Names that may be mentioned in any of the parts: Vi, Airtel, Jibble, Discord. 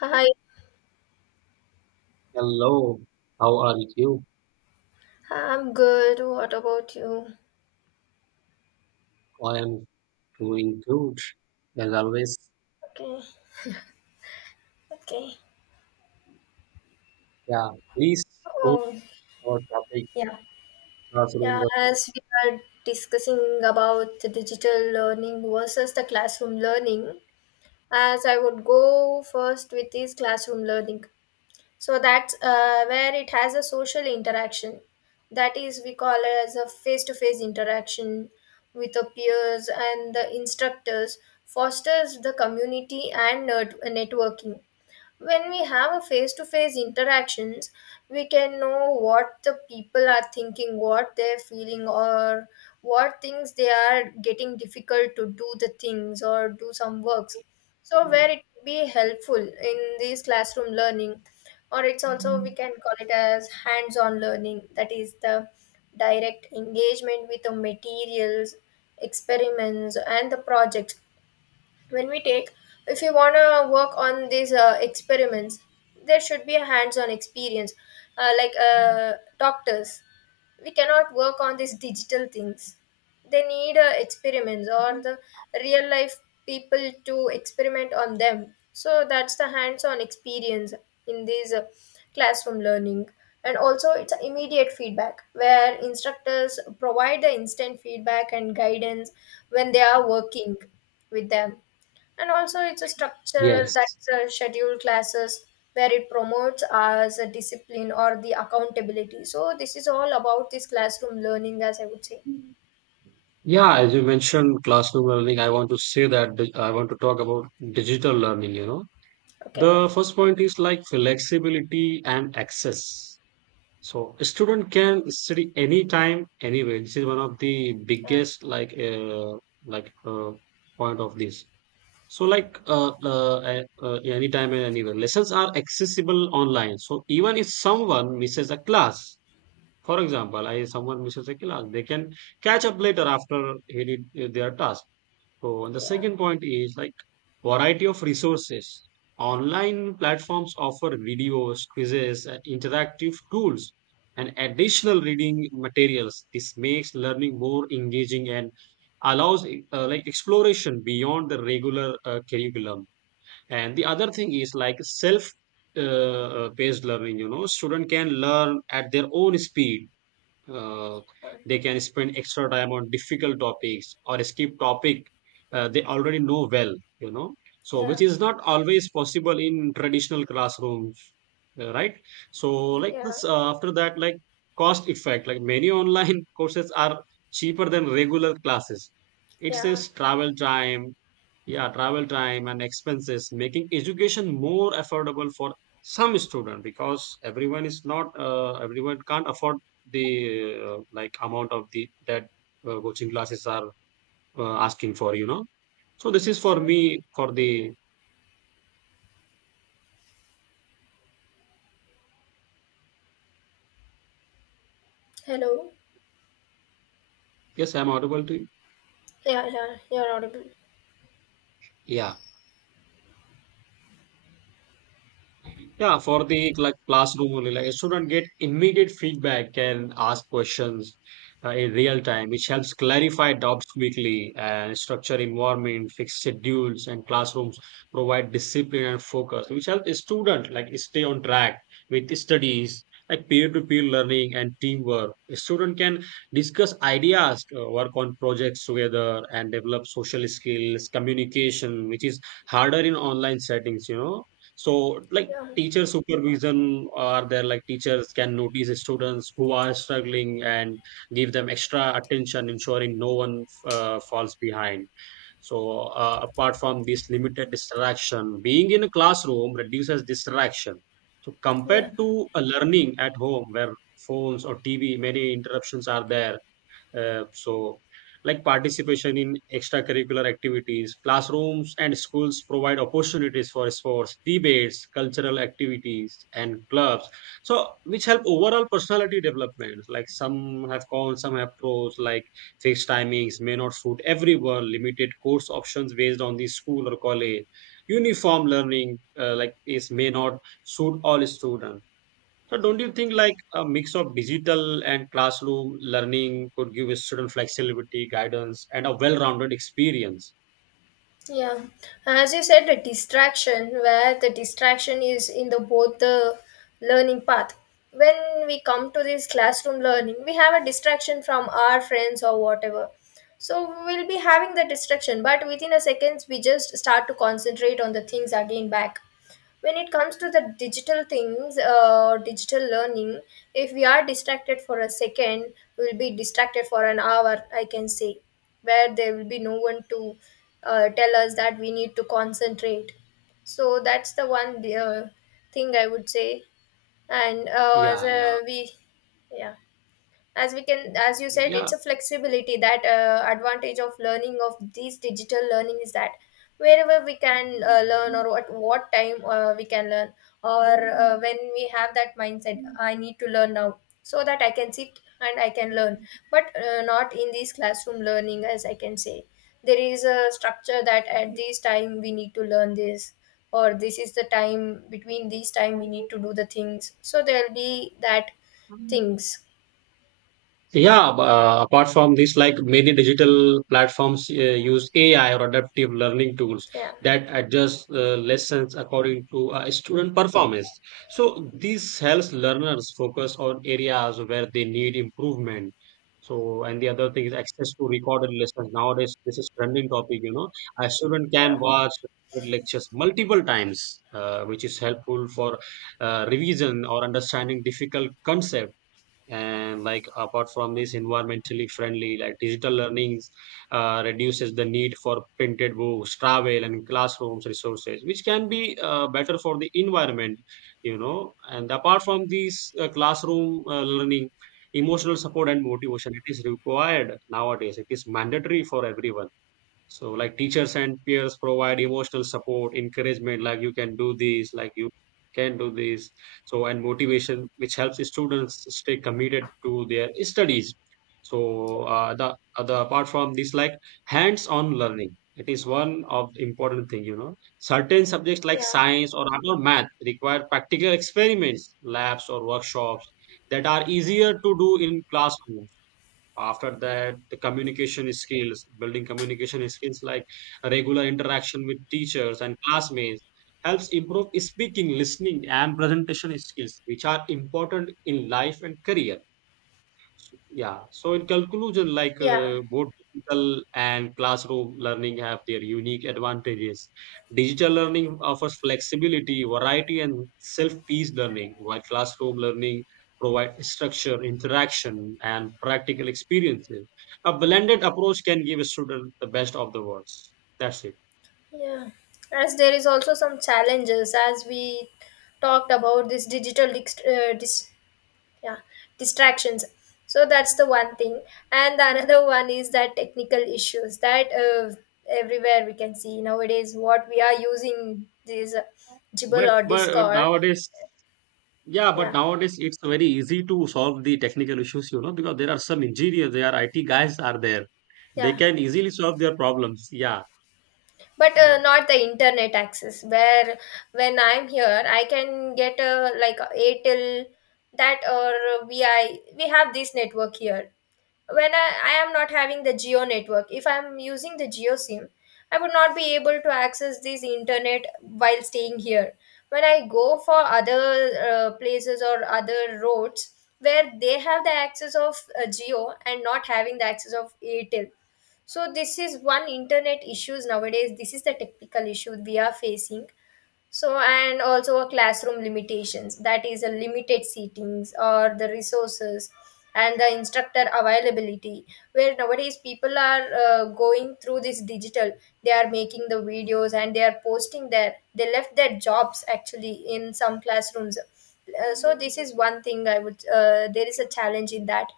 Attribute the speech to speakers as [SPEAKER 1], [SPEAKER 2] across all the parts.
[SPEAKER 1] Hi,
[SPEAKER 2] Hello, how are you?
[SPEAKER 1] I'm good. What about you?
[SPEAKER 2] I am doing good as always.
[SPEAKER 1] Okay, okay.
[SPEAKER 2] Yeah, please go
[SPEAKER 1] Oh,
[SPEAKER 2] for topic
[SPEAKER 1] yeah. Yeah,
[SPEAKER 2] classroom.
[SPEAKER 1] as we are discussing about the digital learning versus the classroom learning, as I would go first with this classroom learning. So that's where it has a social interaction. That is, we call it as a face-to-face interaction with the peers and the instructors, fosters the community and networking. When we have a face to face interactions, we can know what the people are thinking, what they're feeling, or what things they are getting difficult to do the things or do some works. So
[SPEAKER 2] Work.
[SPEAKER 1] where it could be helpful in this classroom learning, or it's also we can call it as hands on learning, that is the direct engagement with the materials, experiments, and the projects. When we take, if you want to work on these experiments, there should be a hands-on experience, like doctors. We cannot work on these digital things, they need experiments or the real life people to experiment on them. So that's the hands-on experience in this classroom learning. And also it's a immediate feedback where instructors provide the instant feedback and guidance when they are working with them. And also, it's a structure,
[SPEAKER 2] Yes.
[SPEAKER 1] that's scheduled classes where it promotes as a discipline or the accountability. So this is all about this classroom learning, as I would say.
[SPEAKER 2] Yeah, as you mentioned classroom learning, I want to say that I want to talk about digital learning, you know.
[SPEAKER 1] Okay.
[SPEAKER 2] The first point is like flexibility and access. So a student can study anytime, anywhere. This is one of the biggest
[SPEAKER 1] Yeah.
[SPEAKER 2] like uh, point of this. So anytime and anywhere. Lessons are accessible online. So even if someone misses a class, for example, I someone misses a class, they can catch up later after he did their task. So, and the
[SPEAKER 1] Yeah.
[SPEAKER 2] second point is like variety of resources. Online platforms offer videos, quizzes, and interactive tools, and additional reading materials. This makes learning more engaging and allows like exploration beyond the regular curriculum. And the other thing is like self uh, paced learning. You know, student can learn at their own speed, uh,
[SPEAKER 1] uh,
[SPEAKER 2] they can spend extra time on difficult topics or skip topic they already know well, you know, so
[SPEAKER 1] Yeah.
[SPEAKER 2] which is not always possible in traditional classrooms, right. So like
[SPEAKER 1] Yeah.
[SPEAKER 2] this, after that, like cost effect, like many online courses are cheaper than regular classes. It
[SPEAKER 1] Yeah.
[SPEAKER 2] saves travel time. Yeah, travel time and expenses, making education more affordable for some student, because everyone is not everyone can't afford the like amount of the that coaching classes are asking for, you know. So this is for
[SPEAKER 1] Yeah.
[SPEAKER 2] me for the
[SPEAKER 1] Hello.
[SPEAKER 2] yes, I'm audible to you.
[SPEAKER 1] Yeah. Yeah. You're audible.
[SPEAKER 2] Yeah. Yeah, for the like classroom only, like a student get immediate feedback and ask questions in real time, which helps clarify doubts quickly and structure environment, fix schedules, and classrooms provide discipline and focus, which helps a student like stay on track with studies, like peer-to-peer learning and teamwork. A student can discuss ideas, work on projects together, and develop social skills, communication, which is harder in online settings, you know. So, like
[SPEAKER 1] Yeah.
[SPEAKER 2] teacher supervision are there, like teachers can notice students who are struggling and give them extra attention, ensuring no one falls behind. So, apart from this, limited distraction, being in a classroom reduces distraction, so
[SPEAKER 1] Yeah.
[SPEAKER 2] compared to a learning at home where phones or tv, many interruptions are there, so, like participation in extracurricular activities, classrooms and schools provide opportunities for sports, debates, cultural activities, and clubs. So, which help overall personality development. Like some have cons, some have pros. Like fixed timings may not suit everyone. Limited course options based on the school or college. Uniform learning, like is may not suit all students. So don't you think like a mix of digital and classroom learning could give a student flexibility, guidance, and a well-rounded experience?
[SPEAKER 1] Yeah, as you said, the distraction, where the distraction is in the both the learning path. When we come to this classroom learning, we have a distraction from our friends or whatever. So we'll be having the distraction, but within a seconds we just start to concentrate on the things again back. When it comes to the digital things, digital learning, if we are distracted for a second, we'll be distracted for an hour, I can say, where there will be no one to tell us that we need to concentrate. So that's the one uh, thing I would say. And as
[SPEAKER 2] Yeah,
[SPEAKER 1] a we, yeah, as we can, as you said,
[SPEAKER 2] yeah,
[SPEAKER 1] it's a flexibility that advantage of learning of these digital learning is that wherever we can learn or at what time we can learn, or when we have that mindset I need to learn now, so that I can sit and I can
[SPEAKER 2] yeah.
[SPEAKER 1] learn. But not in this classroom learning, as I can say, there is a structure that at this time we need to learn this, or this is the time between these time we need to do the things, so there will be that things.
[SPEAKER 2] Yeah, apart from this, like many digital platforms use AI or adaptive learning tools
[SPEAKER 1] Yeah.
[SPEAKER 2] that adjust lessons according to student performance. So this helps learners focus on areas where they need improvement. So, and the other thing is access to recorded lessons. Nowadays, this is trending topic, you know. A student can
[SPEAKER 1] Yeah.
[SPEAKER 2] watch recorded lectures multiple times, which is helpful for revision or understanding difficult concepts, and like apart from this, environmentally friendly, like digital learnings reduces the need for printed books, travel and classrooms resources, which can be better for the environment, you know. And apart from these classroom learning, emotional support and motivation, it is required nowadays, it is mandatory for everyone. So like teachers and peers provide emotional support, encouragement, like you can do this, like you can do this. So and motivation, which helps the students stay committed to their studies. So the other apart from this, like hands-on learning, it is one of the important thing. You know, certain subjects like
[SPEAKER 1] Yeah.
[SPEAKER 2] science or art or math require practical experiments, labs or workshops that are easier to do in classrooms. After that, the communication skills, building communication skills like regular interaction with teachers and classmates helps improve speaking, listening and presentation skills, which are important in life and career. Yeah. So in conclusion, like
[SPEAKER 1] Yeah.
[SPEAKER 2] both digital and classroom learning have their unique advantages. Digital learning offers flexibility, variety, and self-paced learning, while classroom learning provides structure, interaction, and practical experiences. A blended approach can give a student the best of the worlds. That's it.
[SPEAKER 1] Yeah, as there is also some challenges, as we talked about this yeah, distractions. So that's the one thing. And the another one is that technical issues, that everywhere we can see nowadays what we are using this jibble
[SPEAKER 2] But
[SPEAKER 1] or
[SPEAKER 2] but, but
[SPEAKER 1] discord.
[SPEAKER 2] nowadays. Yeah, but
[SPEAKER 1] Yeah.
[SPEAKER 2] nowadays it's very easy to solve the technical issues, you know, because there are some engineers, there are IT guys are there. They
[SPEAKER 1] Yeah,
[SPEAKER 2] can easily solve their problems. Yeah,
[SPEAKER 1] but
[SPEAKER 2] yeah.
[SPEAKER 1] not the internet access, where when I'm here I can get like a airtel that, or vi, we have this network here. When I am not having the geo network, if I am using the geo sim, I would not be able to access this internet while staying here. When I go for other places or other roads where they have the access of geo and not having the access of airtel. So this is one internet issues nowadays, this is the technical issue we are facing. So, and also a classroom limitations, that is a limited seatings or the resources and the instructor availability, where nowadays people are going through this digital, they are making the videos and they are posting there, they left their jobs actually in some classrooms. So this is one thing I would there is a challenge in that.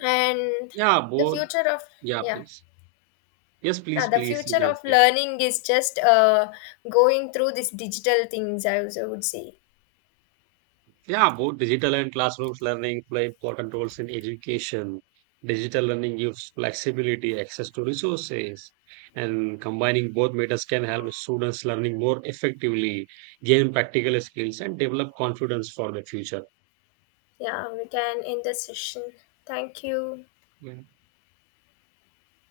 [SPEAKER 1] And
[SPEAKER 2] Yeah,
[SPEAKER 1] the
[SPEAKER 2] both.
[SPEAKER 1] future of,
[SPEAKER 2] Yeah,
[SPEAKER 1] yeah,
[SPEAKER 2] please. Yes,
[SPEAKER 1] yeah,
[SPEAKER 2] please,
[SPEAKER 1] the
[SPEAKER 2] please. You
[SPEAKER 1] future
[SPEAKER 2] can
[SPEAKER 1] of
[SPEAKER 2] say.
[SPEAKER 1] learning is just going through this digital things, I would say.
[SPEAKER 2] Yeah, both digital and classrooms learning play important roles in education. Digital learning gives flexibility, access to resources, and combining both methods can help students learning more effectively, gain practical skills, and develop confidence for the future.
[SPEAKER 1] Yeah, we can end the session. Thank you.
[SPEAKER 2] Yeah.